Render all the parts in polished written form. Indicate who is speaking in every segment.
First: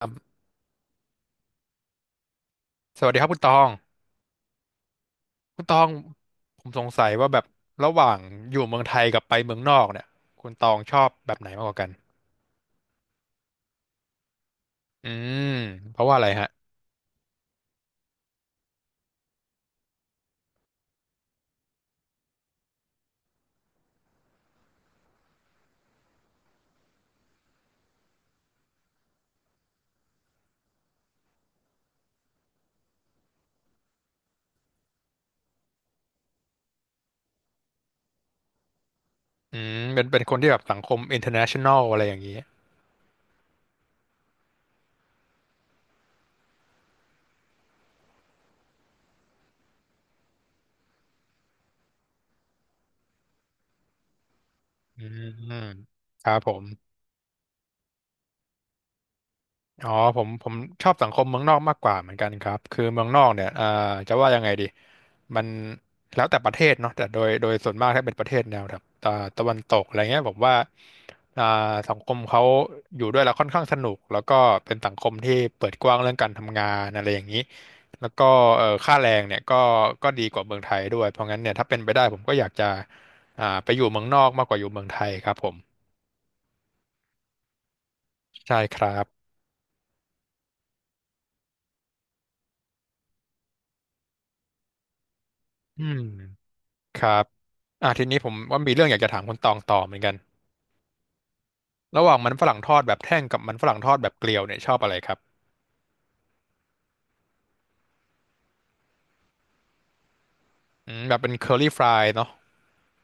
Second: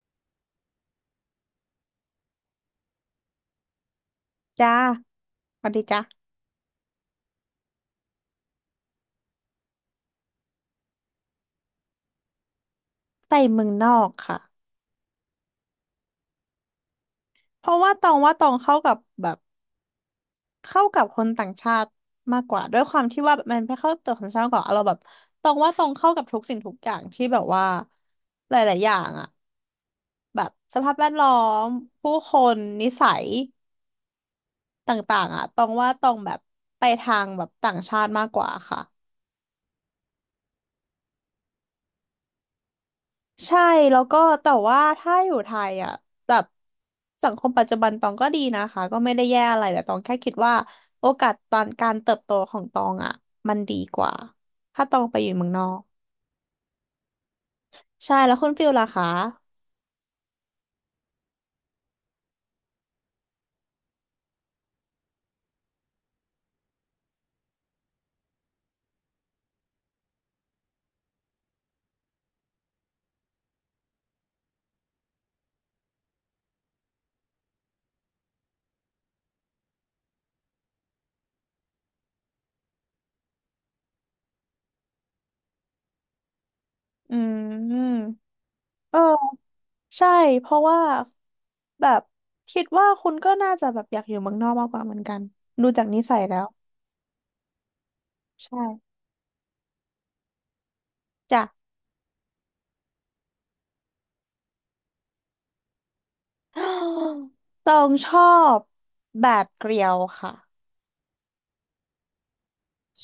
Speaker 1: ครับสวัสดีครับคุณตอง
Speaker 2: จ้า
Speaker 1: คุ
Speaker 2: ส
Speaker 1: ณ
Speaker 2: วั
Speaker 1: ต
Speaker 2: ส
Speaker 1: อ
Speaker 2: ดี
Speaker 1: ง
Speaker 2: จ้า
Speaker 1: ผมสงสัยว่าแบบระหว่างอยู่เมืองไทยกับไปเมืองนอกเนี่ย คุณตองชอบแบบไหนมากกว่ากัน
Speaker 2: ไปเมืองนอกค่ะ
Speaker 1: อืมเพราะว่าอะไรฮะ
Speaker 2: เพราะว่าตองว่าตองเข้ากับแบบเข้ากับคนต่างชาติมากกว่าด้วยความที่ว่าแบบมันไม่เข้ากับตัวคนต่างชาติมากกว่าเราแบบตองว่าตองเข้ากับทุกสิ่งทุกอย่างที่แบบว่าหลายๆอย่างอะแบบสภาพแวดล้อมผู้คนนิสัยต่างๆอะตองว่าตองแบบไปทางแบบต่างชาติมากกว่าค่ะ
Speaker 1: อืมเป็นคนที่แบบสังคม international อะไรอย่างนี้
Speaker 2: ใช่แล้วก็แต่ว่าถ้าอยู่ไทยอ่ะแบบสังคมปัจจุบันตองก็ดีนะคะก็ไม่ได้แย่อะไรแต่ตองแค่คิดว่าโอกาสตอนการเติบโตของตองอ่ะมันดีกว่าถ้าต
Speaker 1: อื
Speaker 2: องไปอยู่เมืองนอก
Speaker 1: มครับผม
Speaker 2: ใช่แล้วคุณฟิลล่ะคะ
Speaker 1: อ๋อผมชอบสังคมเมืองนอกมากกว่าเหมือนกันครับคือเมืองนอกเนี่ยจะว่ายังไงดีมันแล้วแต่ประเทศเนาะแต่โดยส่วนมากถ้าเป็นประเทศแนวแบบตะวันตกอะไรเงี้ยผมว่าอ่าสังคมเขาอยู่ด้วยแล้วค่อนข้างสนุกแล้วก็เป็นสังคมที่เปิดกว้างเรื่องการทำงานอะไรอย่างนี้แล้วก็ค่าแรงเนี่ยก็ดีกว่าเมืองไทยด้วยเพราะงั้นเนี่ยถ้าเป็นไปได้ผมก็อยากจะไปอยู่เมืองนอกมากกว่าอยู่เมืองไทยครับผม
Speaker 2: อืม
Speaker 1: ใช่ครั
Speaker 2: เออ
Speaker 1: บ
Speaker 2: ใช่เพราะว่าแบบคิดว่าคุณก็น่าจะแบบอยากอยู่เมืองนอกมากกว่าเหมือนกันดู
Speaker 1: อื
Speaker 2: จากนิ
Speaker 1: ม
Speaker 2: สัยแล้ว
Speaker 1: ครับทีนี้ผมว่ามีเรื่อ
Speaker 2: ใช่
Speaker 1: งอยากจะถามคุณตองต่อเหมือนกัน
Speaker 2: จ้ะ
Speaker 1: ระหว่างมันฝรั่งทอดแบบแท่งกับมันฝรั่งทอดแบบเกลียวเนี่ยชอบอะไรครับ
Speaker 2: ตองชอบแบบเกลียวค่ะ
Speaker 1: อืมแบบเป็นเคอรี่ฟรายเนาะ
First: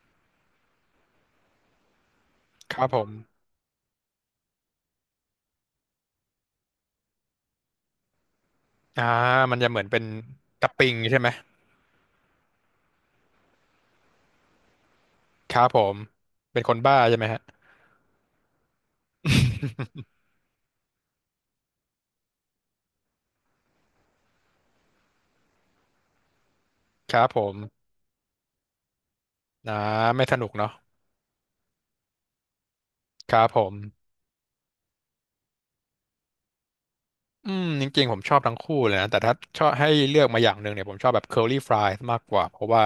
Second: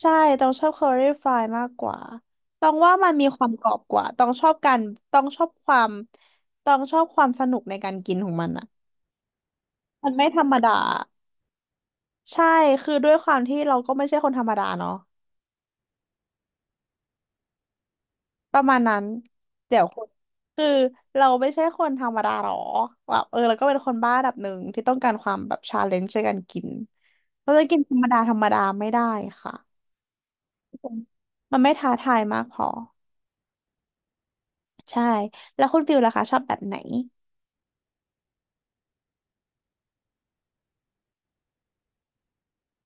Speaker 2: ใช่ต้องชอบเคอรี่ฟรายมากกว่าต้อ
Speaker 1: ค
Speaker 2: ง
Speaker 1: รับ
Speaker 2: ว่า
Speaker 1: ผม
Speaker 2: มันมีความกรอบกว่าต้องชอบการต้องชอบความต้องชอบความสนุกในการกินของมันอ่ะ
Speaker 1: อ่ามันจะเหมือนเป็น
Speaker 2: มันไม่ธรรม
Speaker 1: ตับ
Speaker 2: ดา
Speaker 1: ปิงใช่ไหม
Speaker 2: ใช่คือด้วยความที่เราก็ไม่ใช่คนธรรมดาเนาะ
Speaker 1: ครับผมเป็นคนบ้าใช่ไหมฮะ
Speaker 2: ประมาณนั้นเดี๋ยวคนคือเราไม่ใช่คนธรรมดาหรอแบบเออเราก็เป็นคนบ้าระดับหนึ่งที่ต้องการความแบบชาเลนจ์ในการกิน
Speaker 1: ครับผ
Speaker 2: เรา
Speaker 1: ม
Speaker 2: จะกินธรรมดาธรรมดาไม่ได้ค่ะ
Speaker 1: อ่าไม่สนุกเนาะ
Speaker 2: มันไม่ท้าทายมากพอ
Speaker 1: ครับผม
Speaker 2: ใช่แล้วคุณฟิลล่ะคะชอบแบบไหน
Speaker 1: อืมจริงๆผมชอบทั้งคู่เลยนะแต่ถ้าชอบให้เลือกมาอย่างหนึ่งเนี่ยผมชอบแบบ curly fries มากกว่าเพราะว่า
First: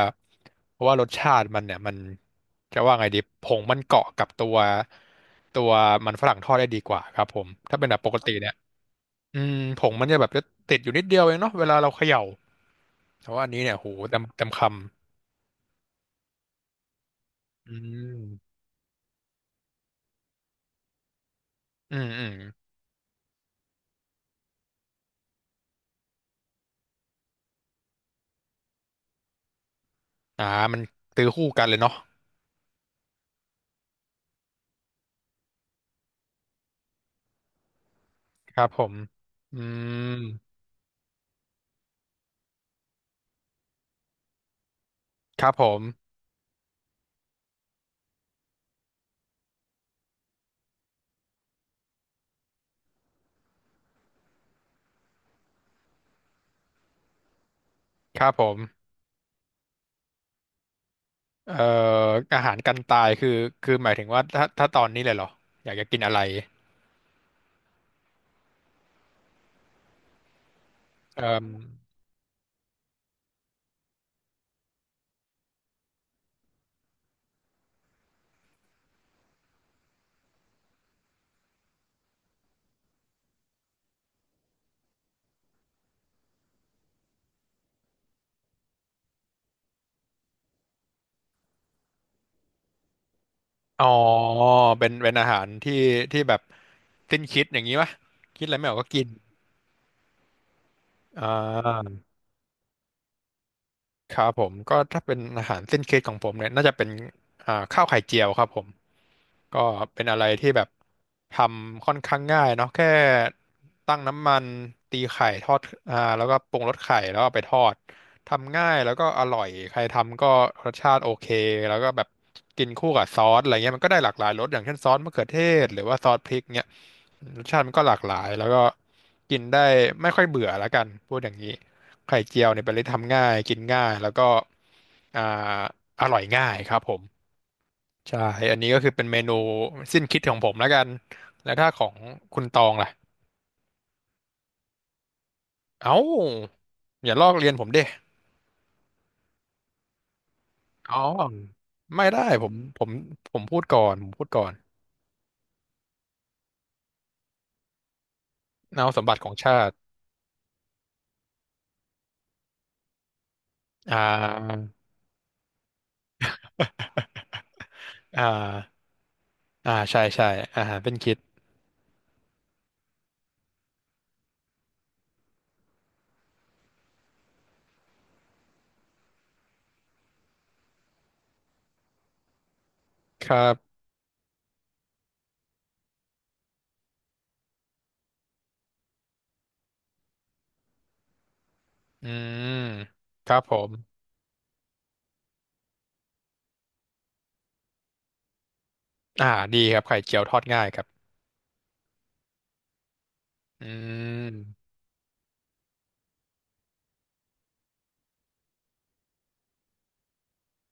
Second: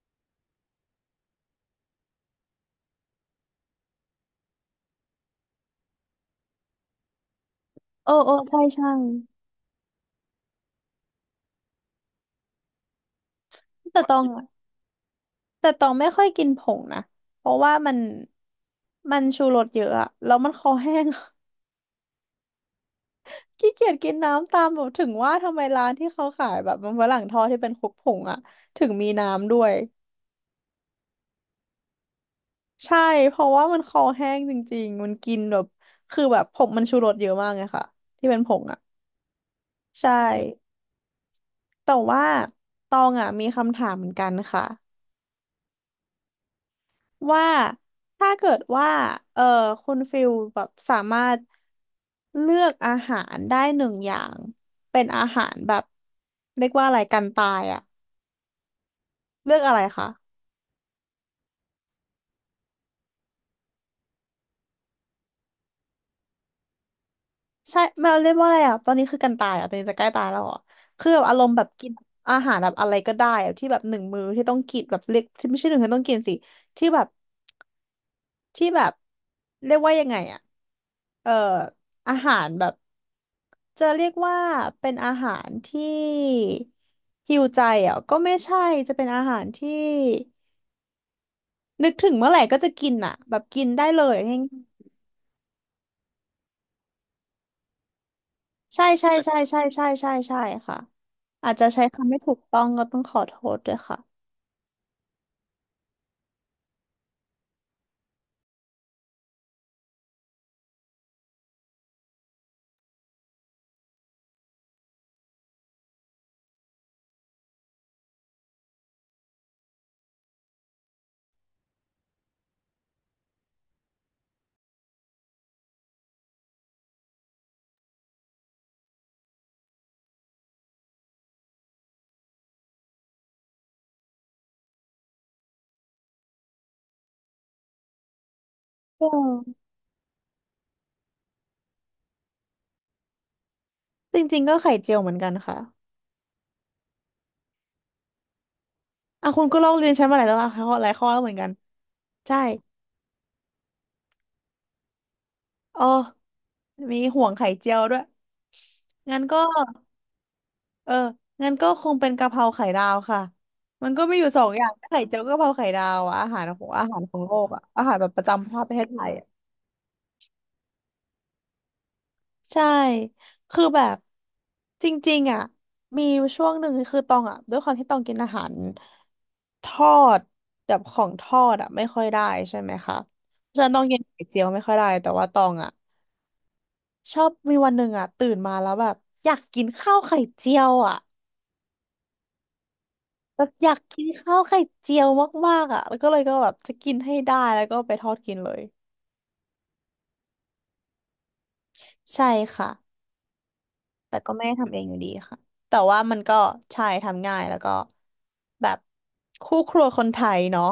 Speaker 1: เพราะว่ารสชาติมันเนี่ยมันจะว่าไงดีผงมันเกาะกับตัวมันฝรั่งทอดได้ดีกว่าครับผมถ้าเป็นแบบป
Speaker 2: เออ
Speaker 1: กติ
Speaker 2: เออ
Speaker 1: เนี่ย
Speaker 2: ใช่ใช่
Speaker 1: อืมผงมันจะแบบจะติดอยู่นิดเดียวเองเนาะเวลาเราเขย่าแต่ว่าอันนี้เนี่ยโห
Speaker 2: แต่ต
Speaker 1: เต็
Speaker 2: อ
Speaker 1: ม
Speaker 2: ง
Speaker 1: เต็
Speaker 2: อะ
Speaker 1: มค
Speaker 2: แต่ตองไม่ค่อยกินผงนะเพราะ
Speaker 1: ำอื
Speaker 2: ว่ามัน
Speaker 1: ม
Speaker 2: มันชูรสเยอะอะ แล้วมันคอแห้ง
Speaker 1: อืมอืม
Speaker 2: ขี้เกียจกินน้ำตามแบบถึงว่าทำไมร้านที่เขาขายแบบมันฝรั่งทอดที่เป็นคลุกผงอะถึงมีน้ำด้วย
Speaker 1: อ่ามันซื้อคู่กันเลยเนาะ
Speaker 2: ใช่เพราะว่ามันคอแห้งจริงๆ มันกินแบบคือแบบผงมันชูรสเยอะมากไงค่ะที่เป็นผ
Speaker 1: ค
Speaker 2: ง
Speaker 1: รับ
Speaker 2: อะ
Speaker 1: ผมอืม
Speaker 2: ใช่แต่ว่าตองอะมีคำถามเหมือนกันค่ะ
Speaker 1: ครับผม
Speaker 2: ว่าถ้าเกิดว่าเออคุณฟิลแบบสามารถ เลือกอาหารได้หนึ่งอย่างเป็นอาหารแบบเรียกว่าอะไรกันตายอะ
Speaker 1: ครับผม
Speaker 2: เลือกอะไรคะ
Speaker 1: เอ่ออาหารกันตายคือคือหมายถึงว่าถ้าตอนนี้เลยเหรออยากจะกินอะไร
Speaker 2: ใช่ไม่เรียกว่าอะไรอะตอนนี้คือกันตายอะตอนนี้จะใกล้ตายแล้วอะคือแบ
Speaker 1: เอ่
Speaker 2: บอารม
Speaker 1: อ
Speaker 2: ณ์แบบกินอาหารแบบอะไรก็ได้อะที่แบบหนึ่งมื้อที่ต้องกินแบบเล็กที่ไม่ใช่หนึ่งที่ต้องกินสิที่แบบที่แบบเรียกว่ายังไงอะเอ่ออาหารแบบจะเรียกว่าเป็นอาหารที่ฮิวใจอ่ะก็ไม่ใช่จะเป็นอาหารที่ นึกถึงเมื่อไหร่ก็จะกินอ่ะแบบกิน
Speaker 1: อ๋
Speaker 2: ได้
Speaker 1: อ
Speaker 2: เลยง่าย
Speaker 1: เป็นอาหารที่ที่แบบสิ้นคิดอย่างนี้ปะคิดอะไรไม่อ
Speaker 2: ๆ
Speaker 1: อก
Speaker 2: ใช่
Speaker 1: ก็กิน
Speaker 2: ใช่ใช่ใช่ใช่ใช่ใช่ค่ะ
Speaker 1: อ่
Speaker 2: อาจจะใช้
Speaker 1: า
Speaker 2: คำไม่ถูกต้องก็ต้องขอโทษด้วยค่ะ
Speaker 1: ครับผมก็ถ้าเป็นอาหารสิ้นคิดของผมเนี่ยน่าจะเป็นข้าวไข่เจียวครับผม ก็เป็นอะไรที่แบบทำค่อนข้างง่ายเนาะแค่ตั้งน้ำมันตีไข่ทอดแล้วก็ปรุงรสไข่แล้วเอาไปทอดทำง่ายแล้วก็อร่อยใครทำก็รสชาติโอเคแล้วก็แบบกินคู่กับซอสอะไรเงี้ยมันก็ได้หลากหลายรสอย่างเช่นซอสมะเขือเทศหรือว่าซอสพริกเงี้ยรสชาติมันก็หลากหลายแล้วก็กินได้ไม่ค่อยเบื่อและกันพูดอย่างนี้ไข่เจียวเนี่ยเป็นอะไรที่ทำง่ายกินง่ายแล้วก็อ่าอร่อยง่ายครับผม ใช่อันนี้ก็คือเป็น
Speaker 2: เอ
Speaker 1: เมนูสิ้นคิดของผมแล้วกันแล้วถ้าของคุณตองล่ะ
Speaker 2: จริงๆก็ไข่เจียวเหมือนกันค่ะ
Speaker 1: เอ้าอย่าลอกเรียนผมดิ
Speaker 2: อ่ะคุณก็ลอกเรียนใช้มาหลายแล้วอ่ะข้อหลาย
Speaker 1: อ๋อ
Speaker 2: ข้อแล้วเหมือนกัน
Speaker 1: ไม่ได้
Speaker 2: ใช่
Speaker 1: ผมพูดก่อนผมพูดก่อน
Speaker 2: อ๋อมีห่วงไข่เจียวด้วย
Speaker 1: เอาสมบั
Speaker 2: งั้
Speaker 1: ติ
Speaker 2: น
Speaker 1: ของ
Speaker 2: ก็
Speaker 1: ชาติ
Speaker 2: เอองั้นก็คงเป็นกะเพราไข่ดาวค่ะมัน
Speaker 1: อ่
Speaker 2: ก็มีอยู่สอง
Speaker 1: า
Speaker 2: อย่างไข่เจียวกะเพราไข่ดาวอะอาหารของอาหารของโลกอะอาหารแบบ ป
Speaker 1: อ่า
Speaker 2: ระจำชาติประเทศไทย
Speaker 1: อ่าใช่ใช่อาหารเป็นคิด
Speaker 2: ใช่ คือแบบจริงๆอ่ะมีช่วงหนึ่งคือตองอ่ะด้วยความที่ตองกินอาหารทอดแบบของทอดอ่ะไม่ค่อยได้ใช่ไหมคะ
Speaker 1: ครั
Speaker 2: เพราะฉะนั้นต
Speaker 1: บ
Speaker 2: องกินไข่เจียวไม่ค่อยได้แต่ว่าตองอ่ะชอบมีวันหนึ่งอ่ะตื่นมาแล้วแบบอยากกินข้าวไข่เจียวอ่ะ
Speaker 1: อืมครั
Speaker 2: แบ
Speaker 1: บ
Speaker 2: บ
Speaker 1: ผ
Speaker 2: อ
Speaker 1: ม
Speaker 2: ยากกินข้าวไข่เจียวมากๆอ่ะแล้วก็เลยก็แบบจะกินให้ได้แล้วก็ไปทอดกินเลย
Speaker 1: อ่าดีครับไข่เจียวทอดง่ายครับ
Speaker 2: ใช่ค่ะ
Speaker 1: อื
Speaker 2: แต่ก็ไม่ได้
Speaker 1: ม
Speaker 2: ทำเองอยู่ดีค่ะแต่ว่ามันก็ใช่ทำง่ายแล้วก็แบบคู่ครัวคนไทยเนาะ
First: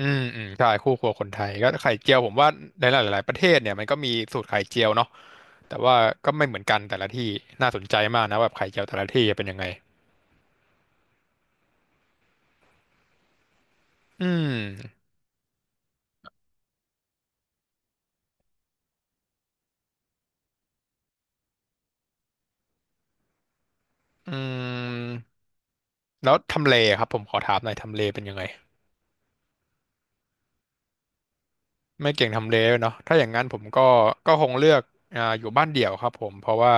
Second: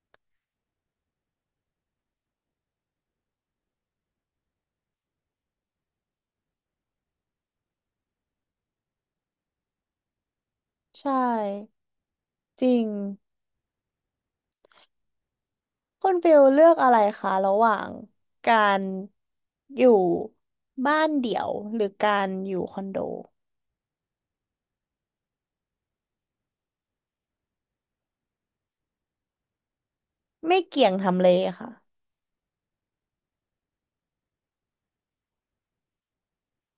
Speaker 1: อืมอืมใช่คู่ครัวคนไทยก็ไข่เจียวผมว่าในหลายๆประเทศเนี่ยมันก็มีสูตรไข่เจียวเนาะ แต่ว่าก็ไม่เหมือนกันแต่ละที่น่าสนใจมากนะแบบไข่เจียวแต่ละที่จะเป็นยังไง
Speaker 2: ใช่จริง
Speaker 1: อืม
Speaker 2: คุณฟิลเลือกอะไรคะระหว่างการอยู่บ้านเดี่ยวหรือการอยู่คอนโด
Speaker 1: อืมแล้วทำเลครับผมขอถามหน่อยทำเลเป็นยังไง
Speaker 2: ไม่เกี่ยงทำเลค่ะ
Speaker 1: ไม่เก่งทำเลด้วยเนาะถ้าอย่างนั้นผมก็ก็คงเลือกอยู่บ้านเดี่ยวครับผมเพราะว่า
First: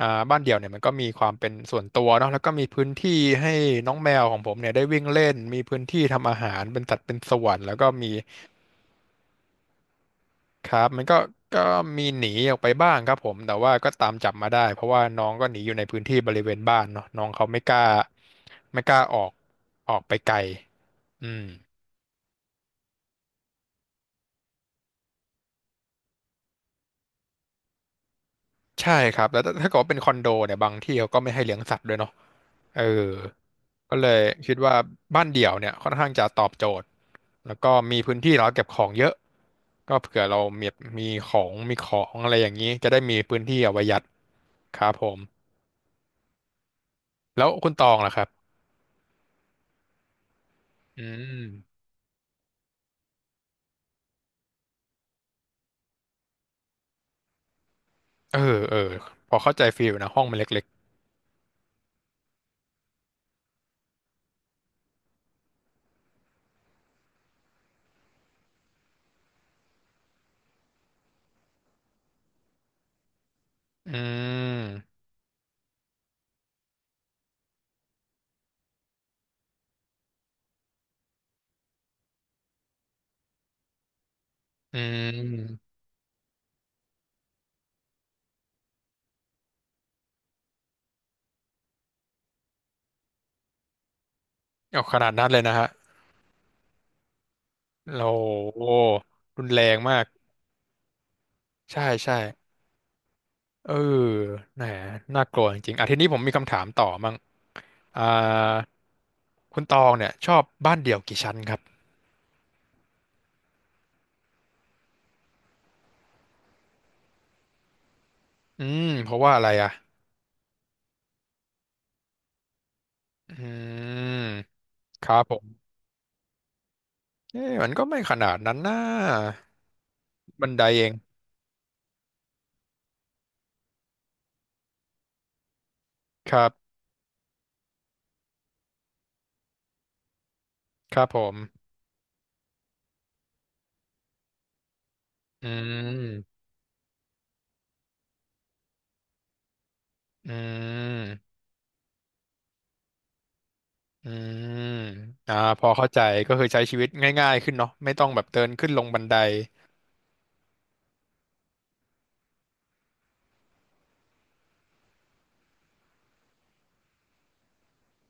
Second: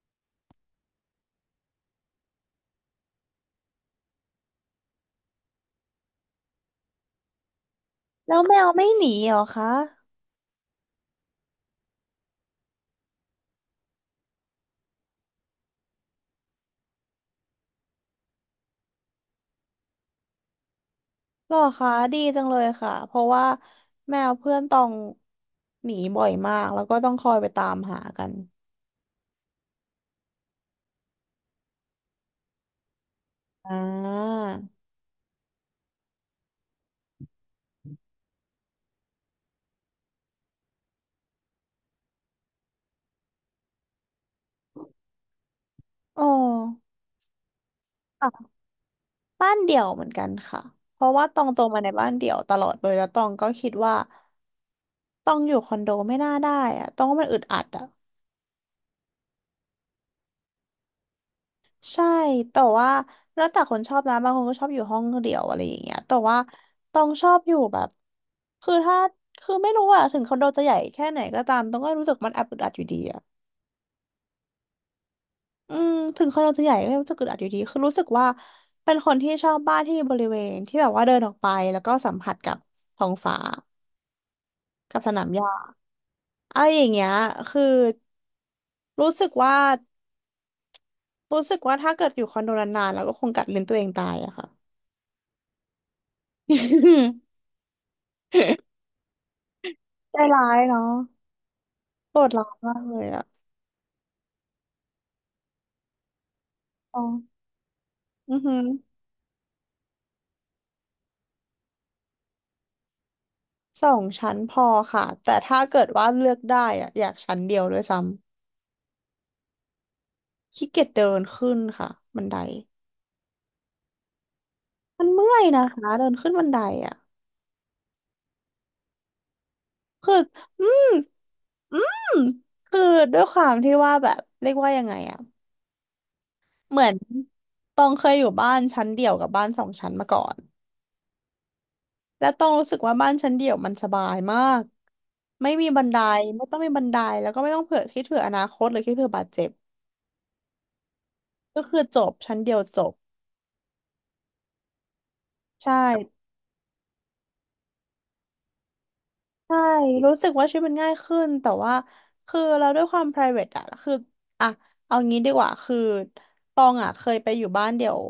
Speaker 1: บ้านเดี่ยวเนี่ยมันก็มีความเป็นส่วนตัวเนาะแล้วก็มีพื้นที่ให้น้องแมวของผมเนี่ยได้วิ่งเล่นมีพื้นที่ทำอาหารเป็นสัดเป็นส่วนแล้วก็มี
Speaker 2: แล้วแมวไม่หนีเหรอคะ
Speaker 1: ครับมันก็ก็มีหนีออกไปบ้างครับผมแต่ว่าก็ตามจับมาได้เพราะว่าน้องก็หนีอยู่ในพื้นที่บริเวณบ้านเนาะน้องเขาไม่กล้าออกออกไปไกลอืม
Speaker 2: หรอคะดีจังเลยค่ะเพราะว่าแมวเพื่อนต้องหนีบ่อยมากแล้วก็ต้องคอยไปตามหากัน
Speaker 1: ใช่ครับแล้วถ้าเกิดว่าเป็นคอนโดเนี่ยบางที่เขาก็ไม่ให้เลี้ยงสัตว์ด้วยเนาะเออ
Speaker 2: อ่
Speaker 1: ก็เลย
Speaker 2: า
Speaker 1: คิดว่าบ้านเดี่ยวเนี่ยค่อนข้างจะตอบโจทย์แล้วก็มีพื้นที่เราเก็บของเยอะก็เผื่อเรามีมีของอะไรอย่างนี้จะได้มีพื้นที่เอาไว้ยัดครับผม
Speaker 2: อ๋อ
Speaker 1: แล้วคุณตองล่ะครับ
Speaker 2: บ้านเดี่ยวเหมือนกันค่ะ เพ
Speaker 1: อื
Speaker 2: ราะว่า
Speaker 1: ม
Speaker 2: ตองโตมาในบ้านเดี่ยวตลอดเลยแล้วตองก็คิดว่าตองอยู่คอนโดไม่น่าได้อะตองว่ามันอึดอัดอะ
Speaker 1: เออเออพอเข้าใจฟีลนะห้องมันเล็ก
Speaker 2: ใช่ แต่ว่าแล้วแต่คนชอบนะบางคนก็ชอบอยู่ห้องเดี่ยวอะไรอย่างเงี้ยแต่ว่าตองชอบอยู่แบบคือถ้าคือไม่รู้อะถึงคอนโดจะใหญ่แค่ไหนก็ตามตองก็รู้สึกมันแอบอึดอัดอยู่ดีอะ
Speaker 1: ๆอืม
Speaker 2: อืมถึงคอนโดจะใหญ่ก็ยังรู้สึกอึดอัดอยู่ดีคือรู้สึกว่าเป็นคนที่ชอบบ้านที่มีบริเวณที่แบบว่าเดินออกไปแล้วก็สัมผัสกับท้องฟ้า
Speaker 1: อื
Speaker 2: กับสนามหญ้า
Speaker 1: ม
Speaker 2: เอาอย่างเงี้ยคือรู้สึกว่ารู้สึกว่าถ้าเกิดอยู่คอนโดนานๆแล้วก็คงกัดลิ้นตัวเองตายอะค่ะ
Speaker 1: เอาขนาดนั้นเลยนะฮะเราโอ้ รุนแรงมาก
Speaker 2: ใจร้ายเนาะ
Speaker 1: ใช่ใช่
Speaker 2: โหดร้ายมากเลยอะ
Speaker 1: เออแหมน่ากลัวจริงๆอ่ะทีนี้ผมมีคำถามต่อ
Speaker 2: อ๋อ
Speaker 1: มั่งอ่า
Speaker 2: อือหือ
Speaker 1: คุณตองเนี่ยชอบบ้านเดี่ยวกี่ชั้นครับ
Speaker 2: สองชั้นพอค่ะแต่ถ้าเกิดว่าเลือกได้อะอยากชั้นเดียวด้วยซ้
Speaker 1: อืมเพราะว่าอะไรอ่ะ
Speaker 2: ำขี้เกียจเดินขึ้นค่ะบันได
Speaker 1: อืม
Speaker 2: มั
Speaker 1: ค
Speaker 2: น
Speaker 1: รับ
Speaker 2: เมื่
Speaker 1: ผ
Speaker 2: อย
Speaker 1: ม
Speaker 2: นะคะเดินขึ้นบันไดอะ
Speaker 1: เอ๊ะมันก็ไม่ขนาดนั้นนะ
Speaker 2: คือ
Speaker 1: บันได
Speaker 2: อื
Speaker 1: เอ
Speaker 2: ม
Speaker 1: ง
Speaker 2: อืมคือด้วยความที่ว่าแบบเรียกว่ายังไงอะ
Speaker 1: ครับ
Speaker 2: เหมือนตองเคยอยู่บ้านชั้นเดี่ยวกับบ้านสองชั้นมาก่อน
Speaker 1: ครับผม
Speaker 2: แล้วตองรู้สึกว่าบ้านชั้นเดี่ยวมันสบายมาก
Speaker 1: อื
Speaker 2: ไม่มีบันได
Speaker 1: ม
Speaker 2: ไม่ต้องมีบันไดแล้วก็ไม่ต้องเผื่อคิดเผื่ออนาคตหรือคิดเผื่อบาดเจ็บ
Speaker 1: อืม
Speaker 2: ก็คือจบชั้นเดียวจบ
Speaker 1: อืม พอ
Speaker 2: ใช่
Speaker 1: เข้าใจก็คือใช้ชีวิตง่ายๆขึ้นเนาะไม่ต้องแบบเดินขึ้นลงบันได
Speaker 2: ใช่รู้สึกว่าชีวิตมันง่ายขึ้น แต่ว่าคือเราด้วยความ private อะคืออะเอางี้ดีกว่า คือตองอะเคยไปอยู่บ้านเดี่ยว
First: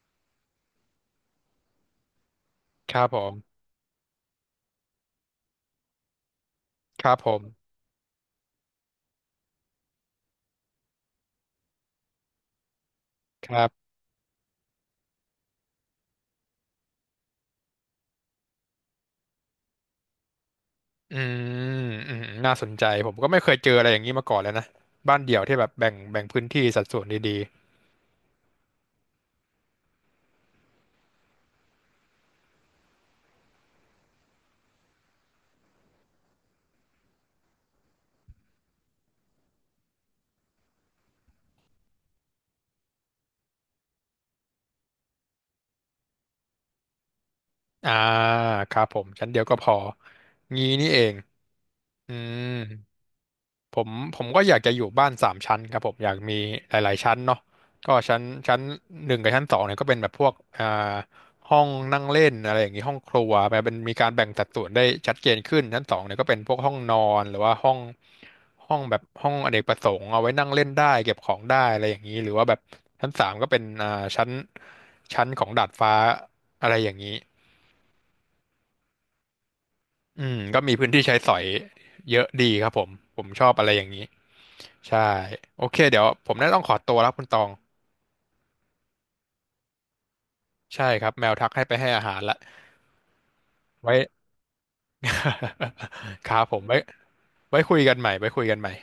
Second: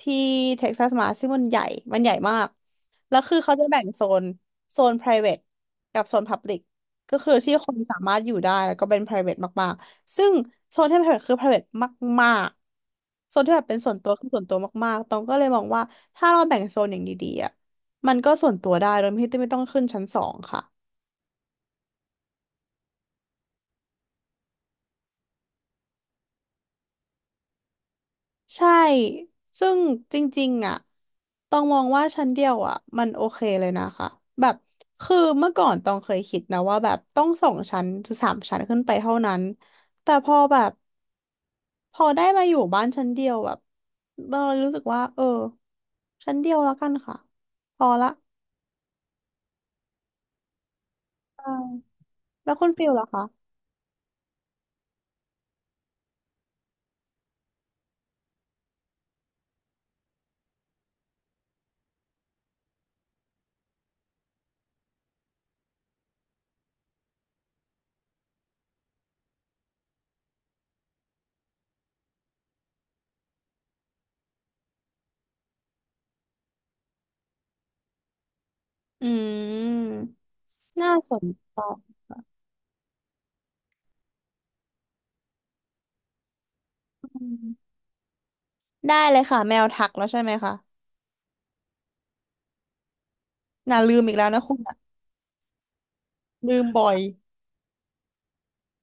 Speaker 2: ที่เท็กซัสมาซึ่งมันใหญ่ มันใหญ่มาก
Speaker 1: ครับผ
Speaker 2: แล้วคือเขา
Speaker 1: ม
Speaker 2: จะแบ่งโซน private กับโซน public
Speaker 1: ครั
Speaker 2: ก็
Speaker 1: บผ
Speaker 2: คือที่ค
Speaker 1: ม
Speaker 2: นสามารถอยู่ได้แล้วก็เป็น private มาก ๆ ซึ่งโซนที่เป็น private คือ private มาก ๆ โซน
Speaker 1: ค
Speaker 2: ที่แบ
Speaker 1: รั
Speaker 2: บเป็น
Speaker 1: บ
Speaker 2: ส่วนตัวคือส่วนตัวมาก ๆตองก็เลยมองว่าถ้าเราแบ่งโซนอย่างดีๆอะมันก็ส่วนตัวได้โดยที่ไม่ต้องขึ้นชั้นสองค่ะ
Speaker 1: อืม อืมน่าสนใจผมก็ไม่เคยเจออะไรอย่างนี้มาก่อนเลยนะ บ้านเดี่ยวที่แบบแบ่งพื้นที่สัดส่วนดี
Speaker 2: ใช่ซึ่งจริงๆอ่ะต้องมองว่าชั้นเดียวอ่ะมันโอเคเลยนะคะแบบคือเมื่อก่อนต้องเคยคิดนะว่าแบบต้องสองชั้นหรือสามชั้นขึ้นไปเท่านั้นแต่พอแบบพอได้มาอยู่บ้านชั้นเดียวแบบเรารู้สึกว่าเออชั้นเดียวแล้วกันค่ะพ
Speaker 1: ๆ
Speaker 2: อละ
Speaker 1: ครับผมชั้นเดียวก็พอ งี้นี่เอง
Speaker 2: ใช่
Speaker 1: อืม
Speaker 2: แล้วคุณฟิลล่ะคะ
Speaker 1: ผมก็อยากจะอยู่บ้านสามชั้นครับผมอยากมีหลายๆชั้นเนาะก็ชั้นหนึ่งกับชั้นสองเนี่ยก็เป็นแบบพวกห้องนั่งเล่นอะไรอย่างนี้ห้องครัวแบบเป็นมีการแบ่งสัดส่วนได้ชัดเจนขึ้นชั้นสองเนี่ยก็เป็นพวกห้องนอนหรือว่าห้องแบบห้องอเนกประสงค์เอาไว้นั่งเล่นได้เก็บของได้อะไรอย่างนี้หรือว่าแบบชั้นสามก็เป็นชั้นชั้นของดาดฟ้าอะไรอย่างนี้
Speaker 2: อืม
Speaker 1: อืมก็มีพื้น
Speaker 2: น่า
Speaker 1: ที่
Speaker 2: ส
Speaker 1: ใช้
Speaker 2: น
Speaker 1: สอย
Speaker 2: ใจ
Speaker 1: เยอะดีครับผมผมชอบอะไรอย่างนี้ ใช่โอเคเดี๋ยวผมน่าต้องขอตัวแล้วคุณต
Speaker 2: อื
Speaker 1: อง
Speaker 2: มได้เลยค่ะแมวทักแล้วใช่ไหมคะ
Speaker 1: ใช่ครับแมวทักให้ไปให้อาหารละ
Speaker 2: น่า
Speaker 1: ไว้
Speaker 2: ลืมอีกแล้วนะคุณอะ
Speaker 1: ครับผ
Speaker 2: ลื
Speaker 1: ม
Speaker 2: ม
Speaker 1: ไว้
Speaker 2: บ่อย
Speaker 1: ไว้คุยกันใหม่ไว้คุยกันใหม่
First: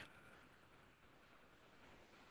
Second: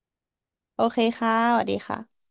Speaker 2: โอเคค่ะสวัสดีค่ะ